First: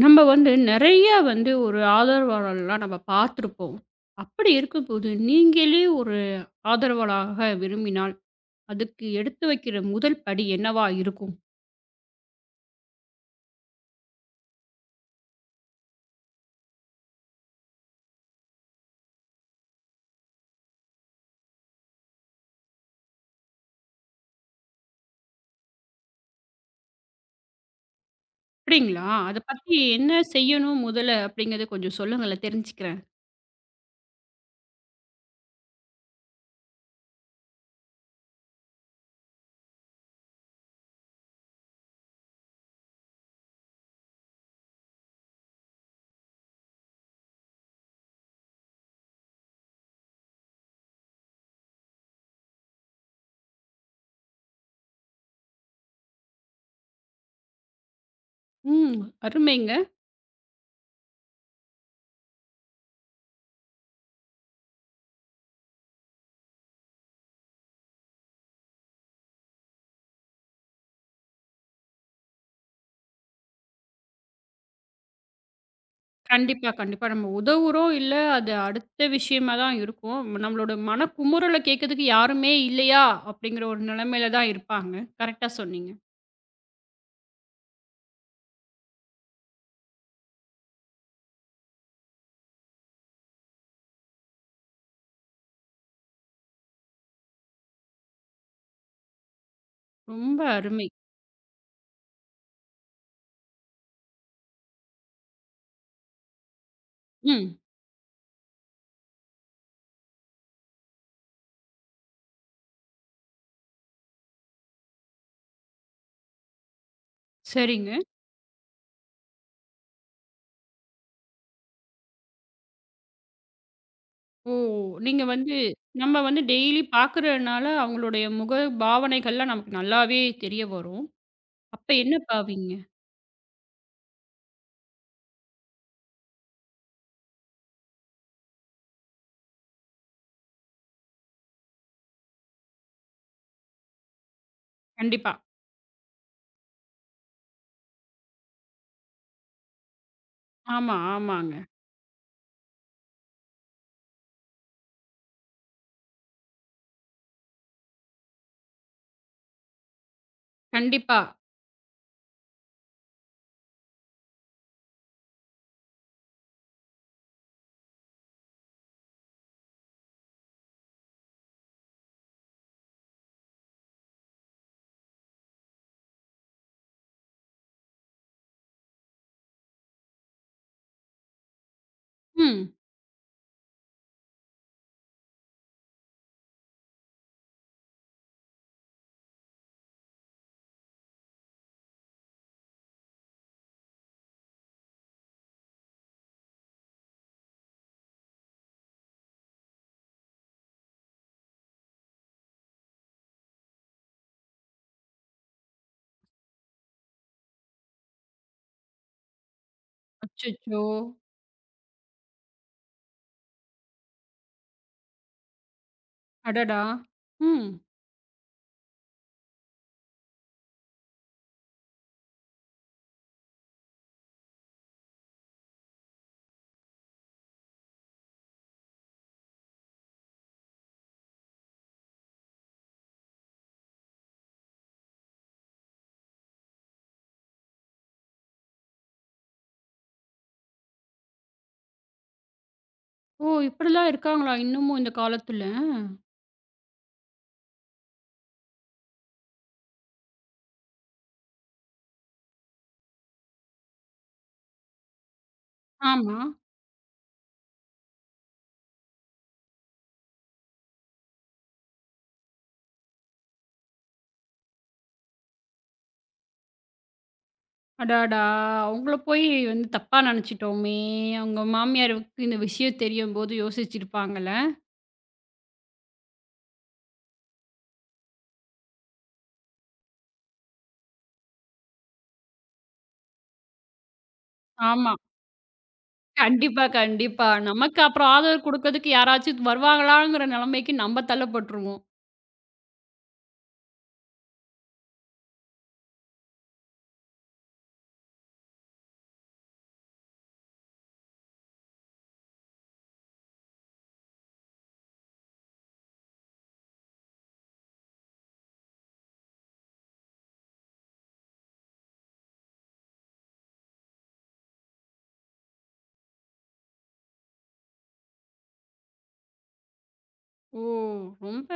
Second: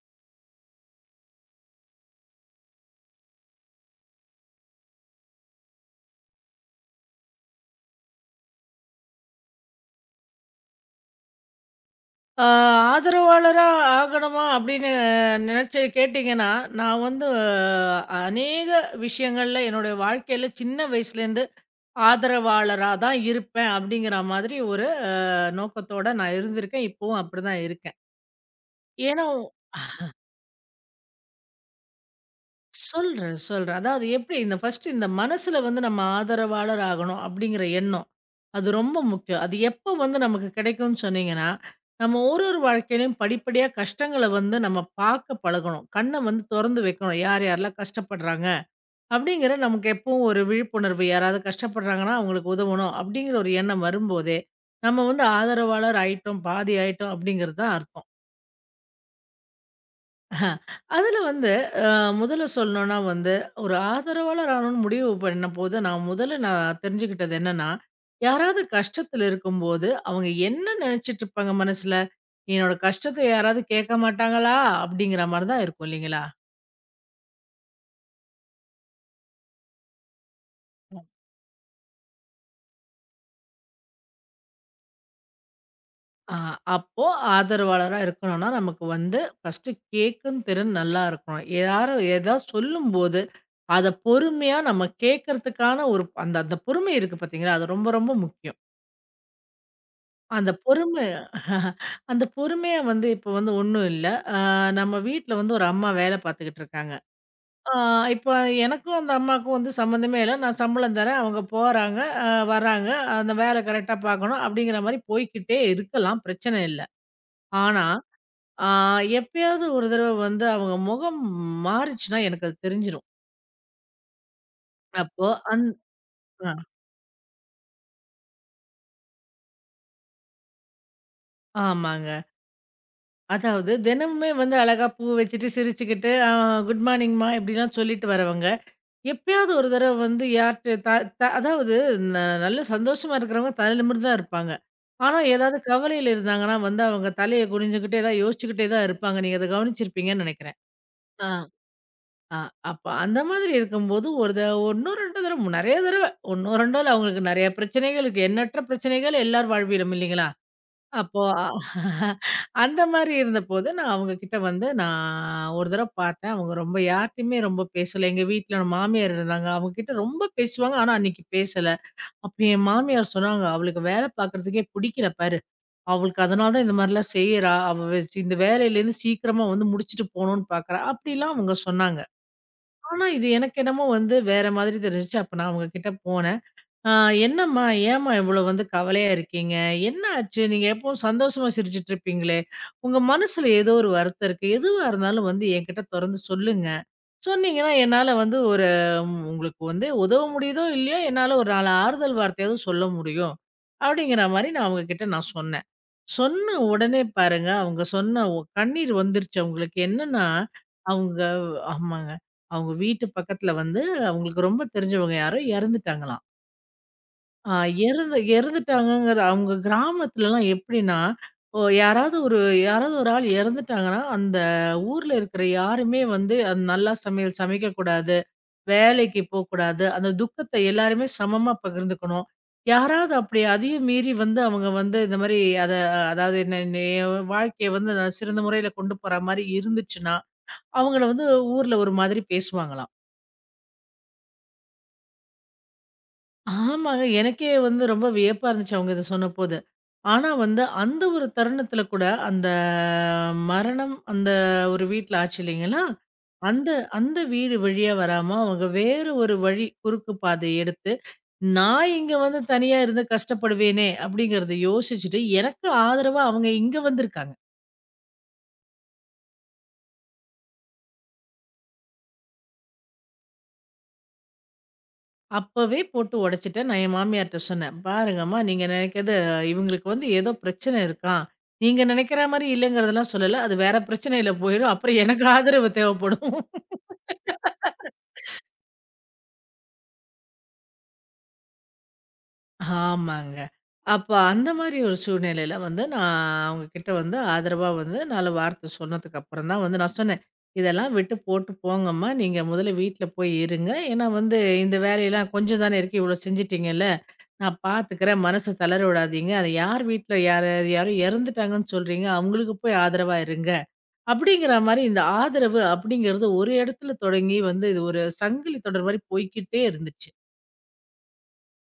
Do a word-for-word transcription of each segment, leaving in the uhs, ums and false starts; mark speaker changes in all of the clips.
Speaker 1: நம்ம வந்து நிறைய வந்து ஒரு ஆதரவாளர்லாம் நம்ம பார்த்துருப்போம். அப்படி இருக்கும்போது, நீங்களே ஒரு ஆதரவாளராக விரும்பினால், அதுக்கு எடுத்து வைக்கிற முதல் படி என்னவா இருக்கும்?
Speaker 2: ஆ ஆதரவாளரா ஆகணுமா அப்படின்னு நினைச்சு கேட்டீங்கன்னா, நான் வந்து ஆஹ் அநேக விஷயங்கள்ல என்னுடைய வாழ்க்கையில சின்ன வயசுலேருந்து ஆதரவாளரா தான் இருப்பேன் அப்படிங்கிற மாதிரி ஒரு அ நோக்கத்தோட நான் இருந்திருக்கேன். இப்பவும் அப்படிதான் இருக்கேன்.
Speaker 1: அப்படிங்களா?
Speaker 2: ஏன்னா
Speaker 1: அத பத்தி என்ன செய்யணும் முதல்ல அப்படிங்கிறத கொஞ்சம் சொல்லுங்களேன் தெரிஞ்சுக்கிறேன்.
Speaker 2: சொல்றேன், சொல்றேன். அதாவது எப்படி இந்த ஃபர்ஸ்ட்டு இந்த மனசுல வந்து நம்ம ஆதரவாளர் ஆகணும் அப்படிங்கிற எண்ணம். அது ரொம்ப முக்கியம். அது எப்போ வந்து நமக்கு கிடைக்கும்னு சொன்னீங்கன்னா, நம்ம ஒரு ஒரு வாழ்க்கையிலயும் படிப்படியா கஷ்டங்கள வந்து நம்ம பார்க்க பழகணும். கண்ண வந்து தொறந்து வைக்கணும். யார் யாரெல்லாம் கஷ்டப்படுறாங்க அப்படிங்கிற நமக்கு எப்பவும் ஒரு விழிப்புணர்வு. யாராவது கஷ்டப்படுறாங்கன்னா அவங்களுக்கு உதவணும் அப்படிங்கிற ஒரு எண்ணம் வரும்போதே, நம்ம வந்து ஆதரவாளர் ஆயிட்டோம், பாதி ஆயிட்டோம் அப்படிங்கிறது தான் அர்த்தம்.
Speaker 1: ம். அருமைங்க.
Speaker 2: அஹ, அதுல வந்து அ முதல்ல சொல்லணும்னா வந்து, ஒரு ஆதரவாளர் ஆகணும்னு முடிவு பண்ணம்போது, நான் முதல்ல நான் தெரிஞ்சுக்கிட்டது என்னன்னா, யாராவது கஷ்டத்துல இருக்கும்போது, அவங்க என்ன நெனச்சுட்டு இருப்பாங்க மனசுல? என்னோட கஷ்டத்த யாராவது கேட்க மாட்டாங்களா? அப்படிங்கிற மாரி தான் இருக்கும் இல்லைங்களா?
Speaker 1: கண்டிப்பா, கண்டிப்பா. நம்ம உதவுறோம், இல்ல அது அடுத்த விஷயமா தான் இருக்கும். நம்மளோட
Speaker 2: ம்.
Speaker 1: மனக்குமுறல கேட்கறதுக்கு யாருமே இல்லையா? அப்படிங்கிற ஒரு நிலைமையில தான் இருப்பாங்க. கரெக்ட்டா சொன்னீங்க.
Speaker 2: அ அப்போ ஆதரவாளரா இருக்கணும்னா, நமக்கு வந்து ஃபர்ஸ்ட்டு கேட்கும் திறன் நல்லா இருக்கணும். யாரும் ஏதாவது சொல்லும்போது, அத பொறுமையா நம்ம கேட்கறதுக்கான ஒரு அந்த அந்த பொறுமை இருக்கு பாத்தீங்களா? அது ரொம்ப ரொம்ப முக்கியம்.
Speaker 1: ரொம்ப
Speaker 2: அந்த
Speaker 1: அருமை.
Speaker 2: பொறுமை அந்த பொறுமையா வந்து இப்போ வந்து ஒண்ணும் இல்ல. அ நம்ம வீட்ல வந்து ஒரு அம்மா வேலை பார்த்துக்கிட்டு இருக்காங்க.
Speaker 1: ம்.
Speaker 2: ஆ இப்போ எனக்கும் அந்த அம்மாவுக்கும் வந்து சம்மந்தமே இல்ல. நான் சம்பளம் தரேன். அவங்க போறாங்க, அ வர்றாங்க. அந்த வேலை கரெக்ட்டா பார்க்கணும் அப்படிங்கிற மாரி போய்க்கிட்டே இருக்கலாம். பிரச்சனை இல்ல. ஆனா,
Speaker 1: சரிங்க.
Speaker 2: ஆ எப்பயாவது ஒரு தடவ வந்து அவங்க முகம் மாறிச்சுன்னா எனக்கு அது தெரிஞ்சிரும்.
Speaker 1: ஓ! நீங்க
Speaker 2: அப்போ
Speaker 1: வந்து
Speaker 2: அந்
Speaker 1: நம்ம வந்து
Speaker 2: அ
Speaker 1: டெய்லி பார்க்குறனால, அவங்களுடைய முக பாவனைகள்லாம் நமக்கு நல்லாவே தெரிய வரும். அப்ப என்ன
Speaker 2: ஆமாங்க.
Speaker 1: பாவிங்க?
Speaker 2: அதாவது தினமுமே வந்து அழகா பூ வச்சுட்டு, சிரிச்சுக்கிட்டு, அ குட் மார்னிங்மா இப்படிலாம் சொல்லிட்டு வரவங்க. எப்பயாவது ஒரு தடவ வந்து யார்ட்ட த த அதாவது ந நல்ல சந்தோஷமா இருக்கிறவங்க தலை நிமிர்ந்து தான் இருப்பாங்க. ஆனா,
Speaker 1: கண்டிப்பா.
Speaker 2: ஏதாவது கவலையில இருந்தாங்கன்னா வந்து அவங்க தலைய குனிஞ்சுகிட்டு ஏதாவது யோசிச்சுக்கிட்டே தான் இருப்பாங்க. நீங்க அத கவனிச்சிருப்பீங்கன்னு நெனைக்கிறேன்.
Speaker 1: ஆமா,
Speaker 2: ஆ,
Speaker 1: ஆமாங்க.
Speaker 2: ஆ அப்ப அந்த மாதிரி இருக்கும்போது ஒரு த ஒன்னு ரெண்டு தடவ, நெறைய தடவ ஒன்னு ரெண்டு இல்ல அவங்களுக்கு நெறைய பிரச்சனைகள் இருக்கு. எண்ணற்ற பிரச்சனைகள் எல்லார் வாழ்விலும் இல்லைங்களா?
Speaker 1: கண்டிப்பா.
Speaker 2: அப்போ அந்த மாரி இருந்தபோது, நான் அவங்ககிட்ட வந்து நான் ஒரு தடவ பார்த்தேன். அவங்க ரொம்ப யார்ட்டயுமே ரொம்ப பேசல. எங்க வீட்ல நம்ம மாமியார் இருந்தாங்க. அவங்ககிட்ட ரொம்ப பேசுவாங்க. ஆனா அன்னைக்கு பேசல. அப்ப என் மாமியார் சொன்னாங்க, "அவளுக்கு வேல பார்க்குறதுக்கே புடிக்கல பாரு. அவளுக்கு அதனால தான் இந்த மாரிலாம் செய்றா. அவ வெ இந்த வேலையிலேருந்து சீக்கிரமா வந்து முடிச்சுட்டு போணும்னு பார்க்குறா." அப்படிலாம் அவங்க சொன்னாங்க.
Speaker 1: ம்.
Speaker 2: ஆனா இது எனக்கு என்னமோ வந்து வேற மாதிரி தெரிஞ்சுச்சு. அப்ப நான் அவங்க கிட்ட போனேன். ஆ, என்னம்மா? ஏம்மா இவ்வளோ வந்து கவலையா இருக்கீங்க? என்ன ஆச்சு? நீங்க எப்பவும் சந்தோஷமா சிரிச்சுட்டு இருப்பீங்களே! உங்க மனசுல ஏதோ ஒரு வருத்தம் இருக்கு. எதுவா இருந்தாலும் வந்து என்கிட்ட தொறந்து சொல்லுங்க. சொன்னீங்கன்னா, என்னால வந்து ஒரு ம் உங்களுக்கு வந்து உதவ முடியுதோ! இல்லையோ! என்னால ஒரு நாலு ஆறுதல் வார்த்தையாவது சொல்ல முடியும். அப்பிடிங்கிற மாரி நான் அவுங்ககிட்ட நான் சொன்னேன். சொன்ன உடனே பாருங்க, அவுங்க சொன்ன ஒ கண்ணீர் வந்துருச்சு அவுங்களுக்கு. என்னன்னா,
Speaker 1: அச்சச்சோ!
Speaker 2: அவுங்க ஆமாங்க. அவுங்க வீட்டு பக்கத்தில வந்து அவுங்களுக்கு ரொம்ப தெரிஞ்சவங்க யாரோ இறந்துட்டாங்களாம்.
Speaker 1: அடடா!
Speaker 2: ஆ
Speaker 1: ம்.
Speaker 2: இறந்து இறந்துட்டாங்கங்கிற அவங்க கிராமத்துலலாம் எப்படின்னா, ஓ யாராவது ஒரு யாராவது ஒரு ஆள் இறந்துட்டாங்கன்னா, அந்த ஊர்ல இருக்கிற யாருமே வந்து அது நல்லா சமையல் சமைக்கக்கூடாது, வேலைக்கு போக்கூடாது. அந்த துக்கத்த எல்லாருமே சமமா பகிர்ந்துக்கணும். யாராவது அப்படி அதையும் மீறி வந்து அவங்க வந்து இந்த மாரி அத அதாவது என்ன என்ன என் வாழ்க்கைய வந்து நான் சிறந்த முறையில கொண்டு போற மாரி இருந்துச்சுன்னா, அவங்கள வந்து ஊர்ல ஒரு மாதிரி பேசுவாங்களாம்.
Speaker 1: ஓ! இப்படிலாம் இருக்காங்களா இன்னமும் இந்த காலத்துல?
Speaker 2: ஆமாங்க. எனக்கே வந்து ரொம்ப வியப்பா இருந்துச்சு அவங்க இத சொன்னபோது. ஆனா வந்து, அந்த ஒரு தருணத்தில கூட அந்த மரணம் அந்த ஒரு வீட்ல ஆச்சு இல்லைங்களா?
Speaker 1: ஆமா.
Speaker 2: அந்த அந்த வீடு வழியா வராம அவங்க வேறு ஒரு வழி குறுக்கு பாதை எடுத்து, நான் இங்க வந்து தனியா இருந்து கஷ்டப்படுவேனே! அப்படிங்கிறத யோசிச்சுட்டு, எனக்கு ஆதரவா அவங்க இங்க வந்திருக்காங்க.
Speaker 1: அடடா! அவங்கள போய் வந்து தப்பா நெனச்சுட்டோமே! அவங்க மாமியாருக்கு இந்த விஷயம் தெரியும்போது யோசிச்சிருப்பாங்கல்ல.
Speaker 2: அப்பவே போட்டு உடைச்சுட்டேன். நான் என் மாமியார்ட்ட சொன்னேன். "பாருங்கம்மா, நீங்க நினைக்கிறது இவங்களுக்கு வந்து ஏதோ பிரச்சனை இருக்காம். நீங்க நினைக்கிற மாரி இல்லைங்கிறதெல்லாம் சொல்லல. அது வேற பிரச்சனையில போயிரும். அப்புறம்
Speaker 1: ஆமா.
Speaker 2: எனக்கு ஆதரவு தேவைப்படும்."
Speaker 1: கண்டிப்பா, கண்டிப்பா. நமக்கு அப்புறம் ஆதரவு குடுக்கறதுக்கு யாராச்சும் வருவாங்களாங்கிற நெலைமைக்கு நம்ம தள்ளப்பட்டுருவோம்.
Speaker 2: ஆமாங்க. அப்ப அந்த மாரி ஒரு சூழ்நிலையில வந்து நான் அவங்க கிட்ட வந்து ஆதரவா வந்து நான்கு வார்த்தை சொன்னதுக்கு அப்புறம் தான் வந்து நான் சொன்னேன். "இதெல்லாம் விட்டு போட்டு போங்கம்மா. நீங்க முதல்ல வீட்ல போய் இருங்க. ஏன்னா வந்து இந்த வேலையெல்லாம் கொஞ்சம் தானே இருக்கு. இவ்வளோ செஞ்சுட்டீங்கல்ல. நான் பார்த்துக்கிறேன். மனச தளர விடாதீங்க. அது யார் வீட்ல யாரு யாரோ இறந்துட்டாங்கன்னு சொல்றீங்க. அவங்களுக்கு போய் ஆதரவா இருங்க." அப்படிங்கிற மாரி இந்த ஆதரவு அப்படிங்கிறது ஒரு இடத்துல தொடங்கி வந்து இது ஒரு சங்கிலி தொடர் மாரி போய்க்கிட்டே இருந்துச்சு.
Speaker 1: ஓ! ரொம்ப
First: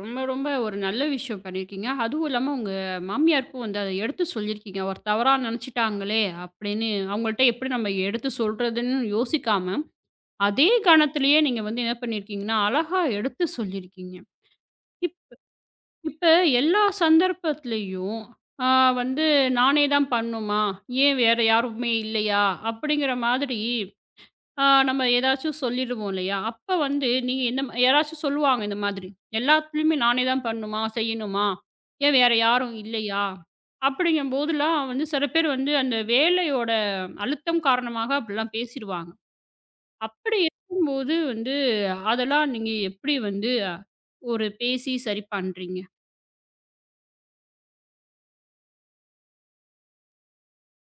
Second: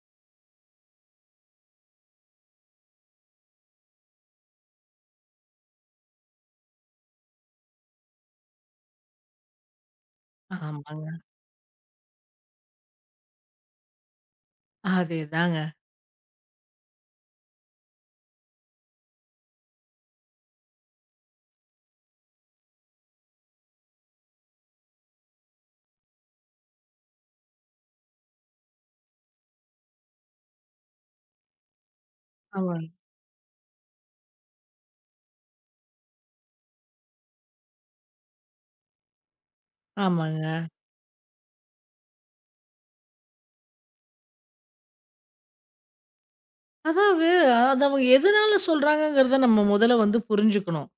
Speaker 1: ரொம்ப ரொம்ப ஒரு நல்ல விஷயம் பண்ணியிருக்கீங்க. அதுவும் இல்லாம உங்க மாமியாருக்கும் வந்து அத எடுத்து சொல்லியிருக்கீங்க. ஒரு தவறா நெனச்சுட்டாங்களே அப்படின்னு அவங்கள்ட்ட எப்படி நம்ம எடுத்து சொல்றதுன்னு யோசிக்காம, அதே
Speaker 2: ஆமாங்க.
Speaker 1: கணத்திலேயே நீங்க வந்து என்ன பண்ணியிருக்கீங்கன்னா, அழகா எடுத்து சொல்லியிருக்கீங்க. இப்
Speaker 2: அதேதாங்க.
Speaker 1: இப்ப எல்லா சந்தர்ப்பத்திலயும் ஆ வந்து நானே தான் பண்ணணுமா? ஏன் வேற யாருமே இல்லையா? அப்படிங்கிற மாதிரி ஆ நம்ம ஏதாச்சும் சொல்லிடுவோம் இல்லையா? அப்ப வந்து நீங்க என்ன மா யாராச்சும் சொல்லுவாங்க இந்த மாதிரி. எல்லாத்துலயுமே நானே தான் பண்ணணுமா? செய்யணுமா? ஏன் வேற யாரும்
Speaker 2: ஆமாங்க.
Speaker 1: இல்லையா? அப்படிங்கும்போதெல்லாம் வந்து சில பேர் வந்து அந்த வேலையோட அழுத்தம் காரணமாக அப்படிலாம் பேசிருவாங்க. அப்படி
Speaker 2: ஆமாங்க.
Speaker 1: இருக்கும்போது வந்து அதெல்லாம் நீங்க எப்படி வந்து ஒரு பேசி சரி பண்றீங்க?
Speaker 2: அதாவது, அது அவங்க எதனால சொல்றாங்கங்கிறத நம்ம முதல்ல வந்து புரிஞ்சுக்கணும்.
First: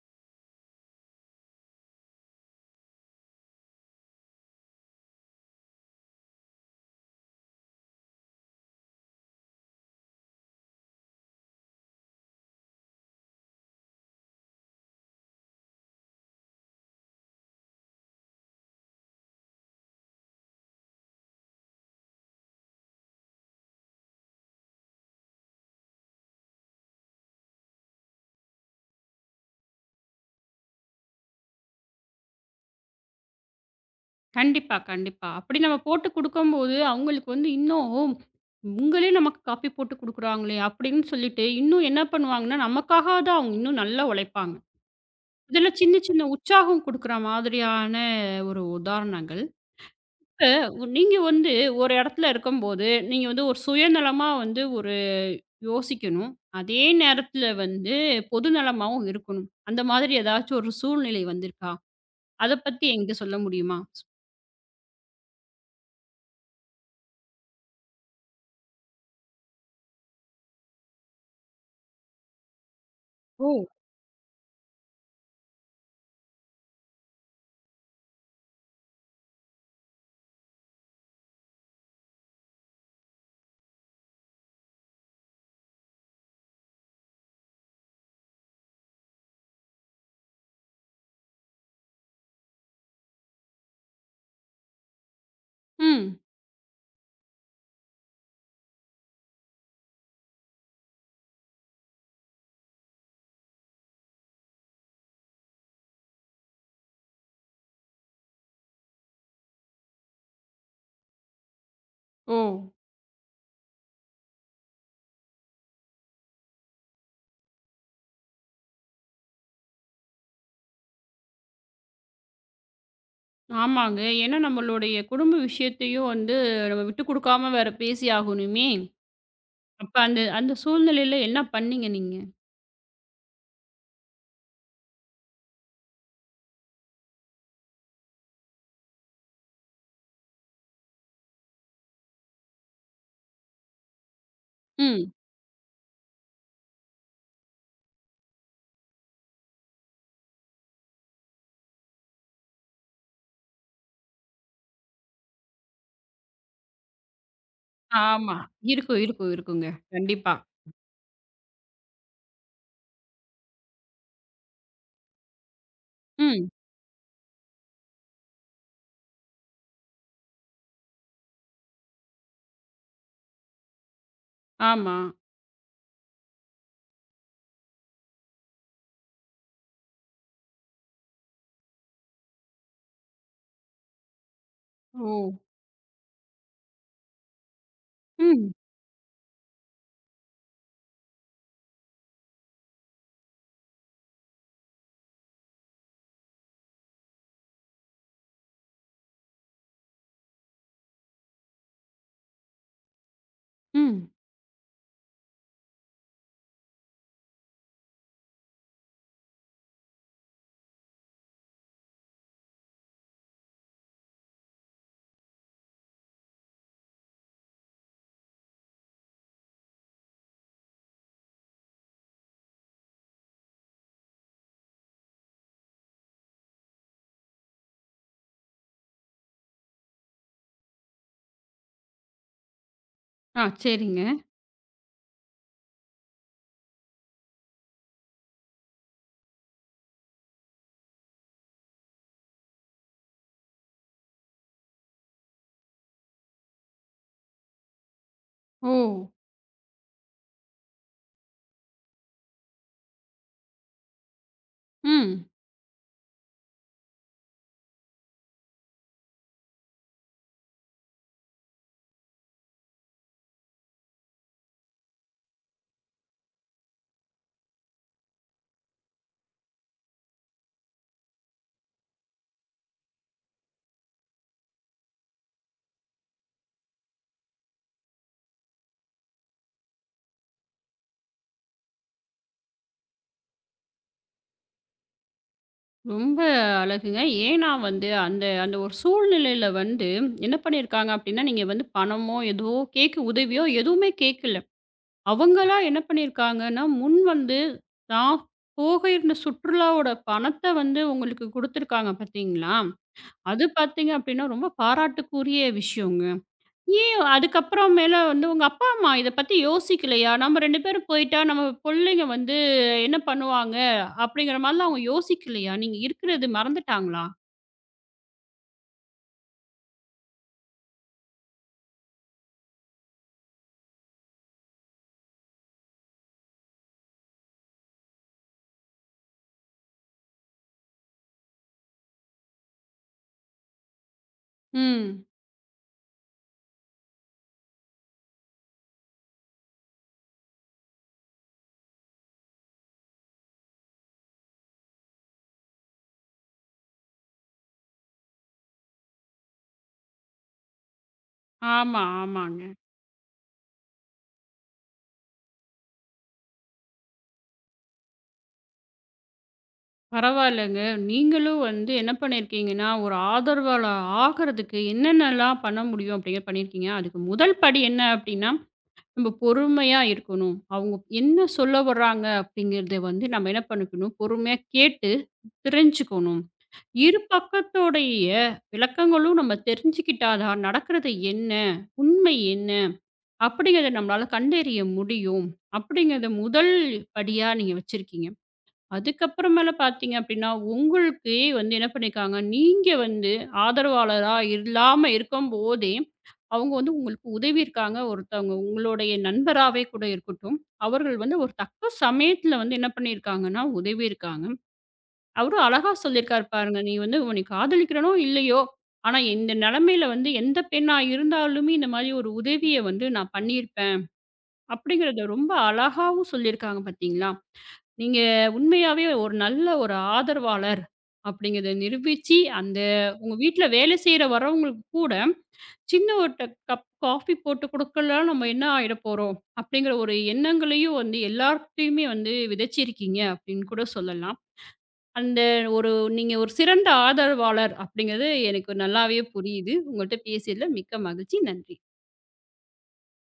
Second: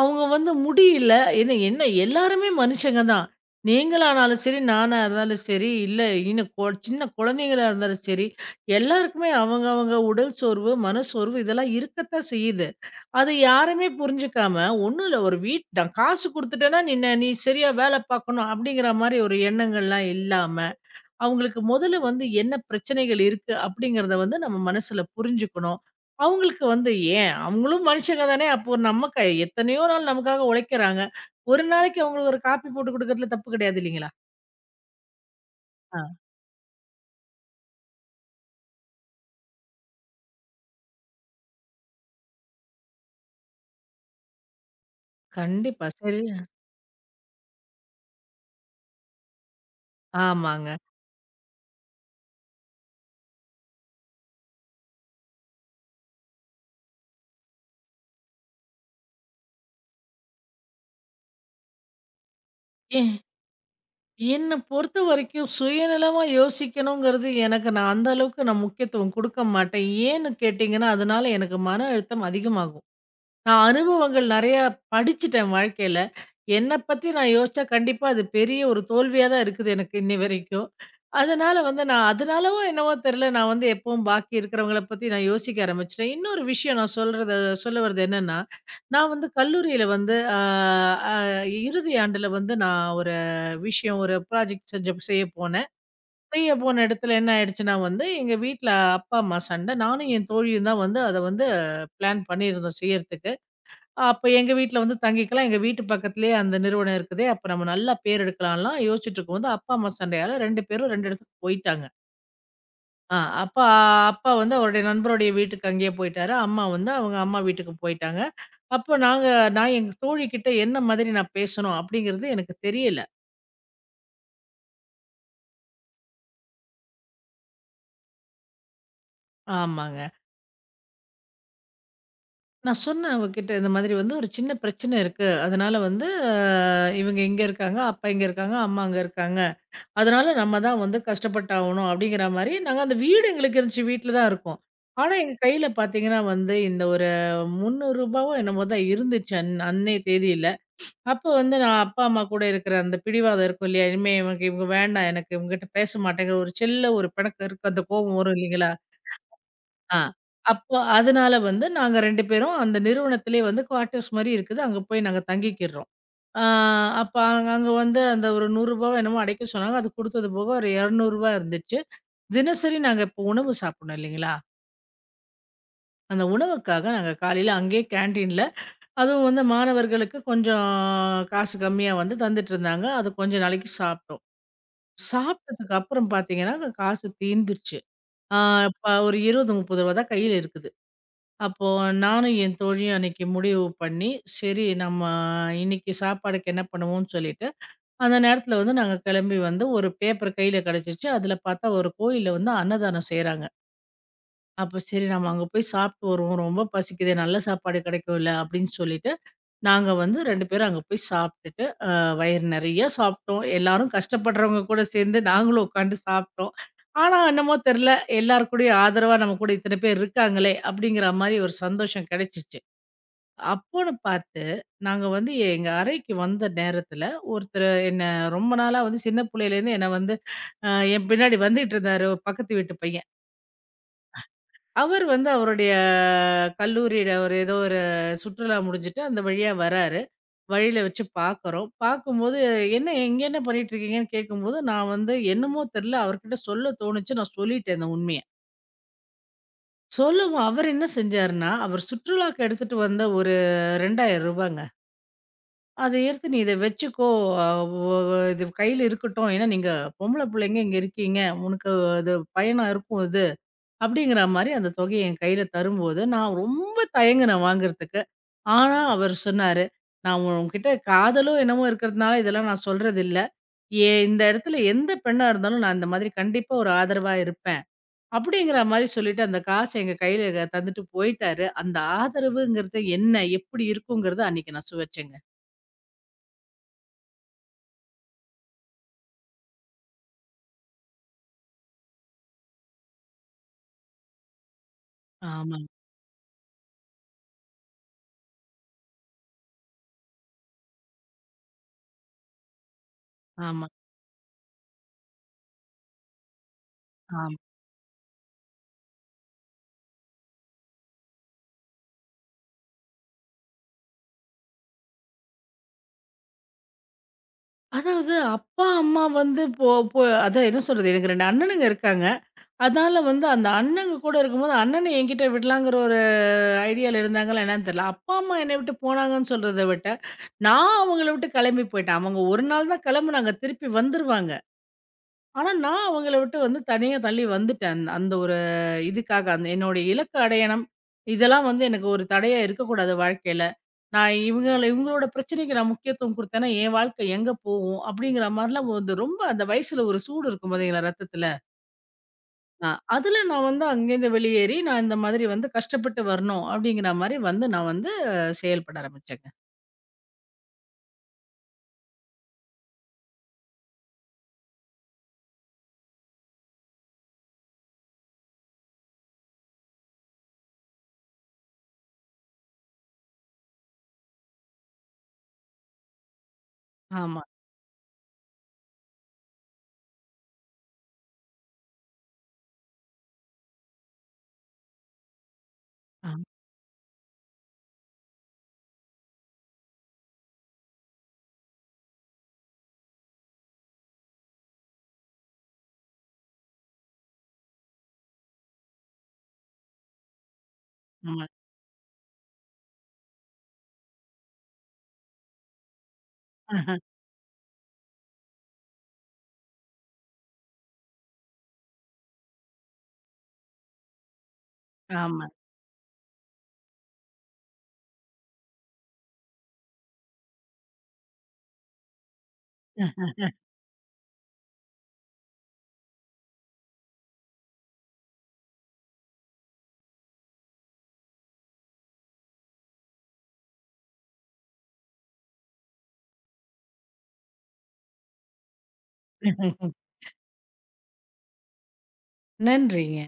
Speaker 2: அவங்க வந்து முடியல என்ன என்ன எல்லாருமே மனுஷங்க தான். நீங்களானாலும் சரி, நானா இருந்தாலும் சரி, இல்ல இன்னும் கொ சின்ன குழந்தைங்களா இருந்தாலும் சரி, எல்லாருக்குமே அவங்க அவங்க உடல் சோர்வு, மனச்சோர்வு இதெல்லாம் இருக்கத்தான் செய்யுது. அது யாருமே புரிஞ்சுக்காம, ஒண்ணும் இல்ல ஒரு வீட் நான் காசு குடுத்துட்டேன்னா, நீ ந நீ சரியா வேல பார்க்கணும் அப்படிங்கிற மாரி ஒரு எண்ணங்கள்லாம் இல்லாம, அவங்களுக்கு முதல்ல வந்து என்ன பிரச்சனைகள் இருக்கு அப்படிங்கிறத வந்து நம்ம மனசுல புரிஞ்சுக்கணும். அவங்களுக்கு வந்து ஏன் அவங்களும் மனுஷங்க தானே! அப்போ நம்ம க எத்தனையோ நாள் நமக்காக உழைக்கிறாங்க. ஒரு நாளைக்கு அவங்களுக்கு ஒரு காப்பி போட்டு குடுக்கறதுல தப்பு கிடையாது இல்லீங்களா?
Speaker 1: கண்டிப்பா, கண்டிப்பா. அப்படி நம்ம
Speaker 2: ஆ
Speaker 1: போட்டு குடுக்கும்போது, அவங்களுக்கு வந்து இன்னும் "இவங்களே நமக்கு காப்பி போட்டு குடுக்குறாங்களே!" அப்படின்னு சொல்லிட்டு, இன்னும் என்ன பண்ணுவாங்கன்னா, நமக்காக தான் அவங்க இன்னும் நல்லா உழைப்பாங்க. இதெல்லாம்
Speaker 2: கண்டிப்பா.
Speaker 1: சின்ன
Speaker 2: சரி.
Speaker 1: சின்ன உற்சாகம் குடுக்குற மாதிரியான ஒரு உதாரணங்கள். இப்ப
Speaker 2: ஆமாங்க.
Speaker 1: உ- நீங்க வந்து ஒரு இடத்துல இருக்கும்போது, நீங்க வந்து ஒரு சுயநலமா வந்து ஒரு யோசிக்கணும். அதே நேரத்துல வந்து பொது நலமாவும் இருக்கணும். அந்த மாதிரி ஏதாச்சும் ஒரு சூழ்நிலை வந்திருக்கா? அத பத்தி
Speaker 2: ஏன்
Speaker 1: என்கிட்ட சொல்ல முடியுமா?
Speaker 2: என்ன பொறுத்தவரைக்கும் சுயநலமா யோசிக்கணுங்கிறது எனக்கு நான் அந்த அளவுக்கு நான் முக்கியத்துவம் குடுக்க மாட்டேன். ஏன்னு கேட்டீங்கன்னா, அதனால எனக்கு மன அழுத்தம் அதிகமாகும்.
Speaker 1: ஓ!
Speaker 2: நான் அனுபவங்கள் நெறையா படிச்சுட்டேன் வாழ்க்கையில. என்ன பத்தி நான் யோசிச்சா கண்டிப்பா அது பெரிய ஒரு தோல்வியா தான் இருக்குது எனக்கு இன்னி வரைக்கும். அதனால வந்து நான் அதனாலவோ என்னவோ தெரியல, நான் வந்து எப்பவும் பாக்கி இருக்கிறவங்கள பத்தி நான் யோசிக்க ஆரம்பிச்சுட்டேன். இன்னொரு விஷயம் நான் சொல்றது சொல்ல வர்றது என்னன்னா, நான் வந்து கல்லூரியில வந்து அ அ இறுதி ஆண்டுல வந்து நான் ஒரு விஷயம் ஒரு ப்ராஜெக்ட் செஞ்ச செய்ய போனேன்.
Speaker 1: ம்.
Speaker 2: செய்ய போன இடத்துல என்ன ஆயிடுச்சுன்னா வந்து, எங்க வீட்ல அப்பா, அம்மா சண்ட. நானும் என் தோழியும் தான் வந்து அத வந்து பிளான் பண்ணியிருந்தோம் செய்யறதுக்கு. அப்ப எங்க வீட்ல வந்து தங்கிக்கலாம். எங்க வீட்டு பக்கத்திலேயே அந்த நிறுவனம் இருக்குதே. அப்ப நம்ம நல்லா பேர் எடுக்கலாம்லாம் யோசிச்சுட்டு இருக்கும்போது, அப்பா, அம்மா சண்டையால ரெண்டு பேரும் ரெண்டு இடத்துக்கு போயிட்டாங்க.
Speaker 1: ஓ!
Speaker 2: ஆ அப்ப அப்பா வந்து அவருடைய நண்பருடைய வீட்டுக்கு அங்கேயே போயிட்டாரு. அம்மா வந்து அவங்க அம்மா வீட்டுக்கு போயிட்டாங்க. அப்ப நாங்க நான் எங்க தோழிகிட்ட என்ன மாதிரி நான் பேசணும் அப்படிங்கிறது எனக்கு தெரியல.
Speaker 1: ஆமாங்க. ஏன்னா நம்மளுடைய குடும்ப விஷயத்தையும் வந்து நம்ம விட்டு குடுக்காம வேற பேசி ஆகணுமே! அப்ப
Speaker 2: ஆமாங்க.
Speaker 1: அந்த அந்த சூழ்நிலையில என்ன பண்ணீங்க நீங்க?
Speaker 2: நான் சொன்னேன் அவகிட்ட இந்த மாதிரி வந்து ஒரு சின்ன பிரச்சனை இருக்கு. அதனால வந்து அ இவங்க இங்க இருக்காங்க, அப்பா இங்க இருக்காங்க, அம்மா அங்க இருக்காங்க. அதனால நம்ம தான் வந்து கஷ்டப்பட்டாகணும் அப்படிங்கிற மாரி, நாங்க அந்த வீடு எங்களுக்கு இருந்துச்சு. வீட்ல தான் இருக்கோம்.
Speaker 1: ம்.
Speaker 2: ஆனா, எங்க கையில பார்த்தீங்கன்னா வந்து, இந்த ஒரு ரூ. முந்நூறோ என்னமோ தான் இருந்துச்சு அன் அன்னைய தேதியில. அப்ப வந்து நான் அப்பா, அம்மா கூட இருக்கிற அந்த பிடிவாதம் இருக்கும் இல்லையா? இனிமே இவங்க இவங்க வேண்டாம் எனக்கு இவங்ககிட்ட பேச மாட்டேங்கிற ஒரு செல்ல ஒரு பிணக்கம் இருக்கு. அந்த கோபம்
Speaker 1: ஆமா.
Speaker 2: வரும் இல்லைங்களா?
Speaker 1: இருக்கும், இருக்கும், இருக்குங்க.
Speaker 2: ஆ.
Speaker 1: கண்டிப்பா.
Speaker 2: அப்போ அதனால வந்து நாங்க ரெண்டு பேரும் அந்த நிறுவனத்திலேயே வந்து குவார்ட்டர்ஸ் மாரி இருக்குது. அங்க போய் நாங்க தங்கிக்கிறோம். ஆ
Speaker 1: ம்.
Speaker 2: அப்ப அங்க அங்க வந்து அந்த ஒரு ரூ. நூறு என்னமோ அடைக்க சொன்னாங்க. அது குடுத்தது போக ஒரு ரூ. இருநூறு இருந்துச்சு. தினசரி நாங்க இப்போ உணவு சாப்பிடணும் இல்லைங்களா?
Speaker 1: ஆமா.
Speaker 2: அந்த உணவுக்காக நாங்க காலையில அங்கேயே கேன்டீன்ல அதுவும் வந்து மாணவர்களுக்கு கொஞ்சம் காசு கம்மியா வந்து தந்துட்டு இருந்தாங்க. அது கொஞ்ச நாளைக்கு சாப்பிட்டோம்.
Speaker 1: ஓ!
Speaker 2: சாப்பிட்டதுக்கு அப்புறம் பார்த்தீங்கன்னா, அங்க காசு தீர்ந்துருச்சு. ஆ
Speaker 1: ம்,
Speaker 2: இப்ப ஒரு ரூ. இருபது, ரூ. முப்பது தான் கையில இருக்குது. அப்போ நானும் என் தோழியும் அன்னைக்கு முடிவு பண்ணி, சரி நம்ம இன்னைக்கு சாப்பாடுக்கு என்ன பண்ணுவோம்னு சொல்லிட்டு அந்த நேரத்துல வந்து நாங்க கிளம்பி வந்து ஒரு பேப்பர் கையில கிடைச்சிச்சு. அதுல பார்த்தா ஒரு கோயில்ல வந்து அன்னதானம் செய்றாங்க.
Speaker 1: ம்.
Speaker 2: அப்ப சரி நம்ம அங்க போய் சாப்பிட்டு வருவோம். ரொம்ப பசிக்குதே நல்ல சாப்பாடு கிடைக்கும்ல அப்படின்னு சொல்லிட்டு, நாங்க வந்து ரெண்டு பேரும் அங்க போய் சாப்பிட்டுட்டு, அ வயிறு நெறைய சாப்பிட்டோம். எல்லாரும் கஷ்டப்படுறவங்க கூட சேர்ந்து நாங்களும் உட்காந்து சாப்பிட்டோம். ஆனா என்னமோ தெரியல எல்லார் கூடயும் ஆதரவா நம்ம கூட இத்தனை பேர் இருக்காங்களே அப்படிங்கிற மாரி ஒரு சந்தோஷம் கிடைச்சிச்சு. அப்போன்னு பார்த்து, நாங்க வந்து எங்க அறைக்கு வந்த நேரத்தில, ஒருத்தர் என்ன ரொம்ப நாளா வந்து சின்ன புள்ளையிலேருந்து என்ன வந்து அ என் பின்னாடி வந்துட்டு இருந்தாரு ஒரு பக்கத்து வீட்டு பையன்.
Speaker 1: ஆ சரிங்க.
Speaker 2: அவர் வந்து அவருடைய கல்லூரியில ஒரு ஏதோ ஒரு சுற்றுலா முடிஞ்சுட்டு அந்த வழியா வராரு. வழியில வச்சு பார்க்குறோம். பார்க்கும்போது "என்ன இங்க என்ன பண்ணிட்டு இருக்கீங்கன்னு?" கேட்கும்போது, நான் வந்து என்னமோ தெரியல அவர்கிட்ட சொல்ல தோணுச்சு. நான் சொல்லிட்டேன் இந்த உண்மைய.
Speaker 1: ஓ!
Speaker 2: சொல்லவும் அவர் என்ன செஞ்சாருன்னா, அவர் சுற்றுலாக்கு எடுத்துட்டு வந்த ஒரு ரூ. இரண்டாயிரமுங்க
Speaker 1: ம்.
Speaker 2: அத எடுத்து "நீ இத வச்சுக்கோ. அ ஒ ஒ- இது கையில இருக்கட்டும். ஏன்னா, நீங்க பொம்பள பிள்ளைங்க இங்க இருக்கீங்க. உனக்கு அது பயனா இருக்கும் இது." அப்படிங்கிற மாரி அந்த தொகைய என் கையில தரும்போது, நான் ரொம்ப தயங்குனேன் வாங்குறதுக்கு. ஆனா, அவர் சொன்னாரு, "நான் உன்கிட்ட காதலோ என்னமோ இருக்கிறதுனால இதெல்லாம் நான் சொல்றதில்ல. எ இந்த இடத்துல எந்த பெண்ணா இருந்தாலும் நான் இந்த மாதிரி கண்டிப்பா ஒரு ஆதரவா இருப்பேன்." அப்படிங்கிற மாரி சொல்லிட்டு அந்த காச எங்க கையில க தந்துட்டு போயிட்டாரு. அந்த ஆதரவுங்கிறது என்ன? எப்படி இருக்குங்கிறத அன்னைக்கு நான் சுவைச்சேங்க.
Speaker 1: ரொம்ப அழகுங்க. ஏன்னா வந்து அந்த அந்த ஒரு சூழ்நிலையில வந்து என்ன பண்ணியிருக்காங்க அப்டின்னா, நீங்க வந்து பணமோ, ஏதோ கேக்கு உதவியோ எதுவுமே கேட்கல. அவங்களா
Speaker 2: ஆமாங்க.
Speaker 1: என்ன பண்ணியிருக்காங்கன்னா, முன் வந்து நான் போக இருந்த சுற்றுலாவோட பணத்த வந்து உங்களுக்கு குடுத்துருக்காங்க பார்த்தீங்களா? அது
Speaker 2: ஆமா.
Speaker 1: பார்த்தீங்க அப்டின்னா, ரொம்ப பாராட்டுக்குரிய விஷயங்க. ஏன்
Speaker 2: ஆமா.
Speaker 1: அதுக்கப்புறம் மேல வந்து உங்க அப்பா, அம்மா இத பத்தி யோசிக்கலையா? நம்ம ரெண்டு பேரும் போயிட்டா நம்ம புள்ளைங்க வந்து என்ன பண்ணுவாங்க? அப்படிங்கிற மாரிலாம் அவங்க யோசிக்கலையா? நீங்க இருக்கிறது மறந்துட்டாங்களா?
Speaker 2: அதாவது அப்பா, அம்மா வந்து போ போ அதான் என்ன சொல்றது, எனக்கு ரெண்டு அண்ணனுங்க இருக்காங்க. அதனால வந்து அந்த அண்ணங்க கூட இருக்கும்போது, அண்ணன என்கிட்ட விடலாங்கிற ஒரு ஐடியால இருந்தாங்களா என்னன்னு தெரியல. அப்பா, அம்மா என்னை விட்டு போனாங்கன்னு சொல்றத விட்ட, நான் அவங்கள விட்டு கிளம்பி போயிட்டேன். அவங்க ஒரு நாள் தான் கிளம்புனாங்க, திருப்பி வந்துருவாங்க.
Speaker 1: ம்.
Speaker 2: ஆனா, நான் அவங்கள விட்டு வந்து தனியா தள்ளி வந்துட்டேன். அந் அந்த ஒரு இதுக்காக, அந்த என்னுடைய இலக்கு அடையணும். இதெல்லாம் வந்து எனக்கு ஒரு தடையா இருக்கக்கூடாது வாழ்க்கையில. நான் இவங்கள இவங்களோட பிரச்சனைக்கு நான் முக்கியத்துவம் குடுத்தேன்னா, என் வாழ்க்கை எங்க போகும்? அப்படிங்கிற மாரிலாம் வந்து ரொம்ப அந்த வயசுல ஒரு சூடு இருக்கும் பாத்தீங்களா, ரத்தத்துல.
Speaker 1: ஆமா, ஆமாங்க.
Speaker 2: அ அதுல நான் வந்து அங்கேருந்து வெளியேறி, நான் இந்த மாதிரி வந்து கஷ்டப்பட்டு வரணும் அப்படிங்கிற மாரி வந்து நான் வந்து அஹ், செயல்பட ஆரம்பிச்சேங்க.
Speaker 1: பரவாயில்லங்க. நீங்களும் வந்து என்ன பண்ணியிருக்கீங்கன்னா, ஒரு ஆதரவாளர் ஆகுறதுக்கு என்னென்னலாம் பண்ண முடியும் அப்படிங்கிற பண்ணியிருக்கீங்க. அதுக்கு முதல் படி என்ன அப்படின்னா, நம்ம பொறுமையா இருக்கணும். அவங்க என்ன சொல்ல வர்றாங்க அப்படிங்கிறத வந்து நம்ம என்ன பண்ணிக்கணும், பொறுமையா கேட்டு தெரிஞ்சுக்கணும். இரு
Speaker 2: ஆமா.
Speaker 1: பக்கத்தோடைய விளக்கங்களும் நம்ம தெரிஞ்சுக்கிட்டா தான், நடக்கிறது என்ன? உண்மை என்ன? அப்படிங்கிறத நம்மளால கண்டறிய முடியும். அப்படிங்கிறத
Speaker 2: ஆமா.
Speaker 1: முதல் படியா நீங்க வச்சிருக்கீங்க. அதுக்கப்புறமேல பார்த்தீங்க அப்டின்னா, உங்களுக்கு வந்து என்ன பண்ணியிருக்காங்க, நீங்க வந்து ஆதரவாளரா இல்லாம இருக்கும்போதே, அவங்க வந்து உங்களுக்கு உதவி இருக்காங்க. ஒருத்தவங்க உங்களுடைய நண்பராவே கூட இருக்கட்டும். அவர்கள் வந்து
Speaker 2: ஆமா.
Speaker 1: ஒரு தக்க சமயத்தில வந்து என்ன பண்ணியிருக்காங்கன்னா, உதவி இருக்காங்க. அவரும் அழகா சொல்லியிருக்காரு பாருங்க, "நீ வந்து உன்னை காதலிக்கிறனோ இல்லையோ, ஆனா இந்த நிலைமையில வந்து எந்த பெண்ணா இருந்தாலுமே இந்த மாரி ஒரு உதவிய வந்து நான் பண்ணியிருப்பேன்." அப்படிங்கிறத
Speaker 2: ஆமா.
Speaker 1: ரொம்ப அழகாவும் சொல்லியிருக்காங்க பார்த்தீங்களா? நீங்க உண்மையாவே ஒரு நல்ல ஒரு ஆதரவாளர் அப்படிங்கிறத நிரூபிச்சு, அந்த உங்க வீட்ல வேலை செய்ற வரவங்களுக்கு கூட, சின்ன ஒரு ட கப் காஃபி போட்டு குடுக்கலாம் நம்ம என்ன ஆயிட போறோம்? அப்படிங்கிற ஒரு எண்ணங்களையும் வந்து எல்லார்கிட்டயுமே வந்து விதைச்சிருக்கீங்க அப்படின்னு கூட சொல்லலாம். அந்த ஒரு நீங்க ஒரு சிறந்த ஆதரவாளர் அப்படிங்கிறது எனக்கு நல்லாவே புரியுது. உங்கள்ட்ட பேசியதில மிக்க மகிழ்ச்சி. நன்றி.
Speaker 2: நன்றிங்க.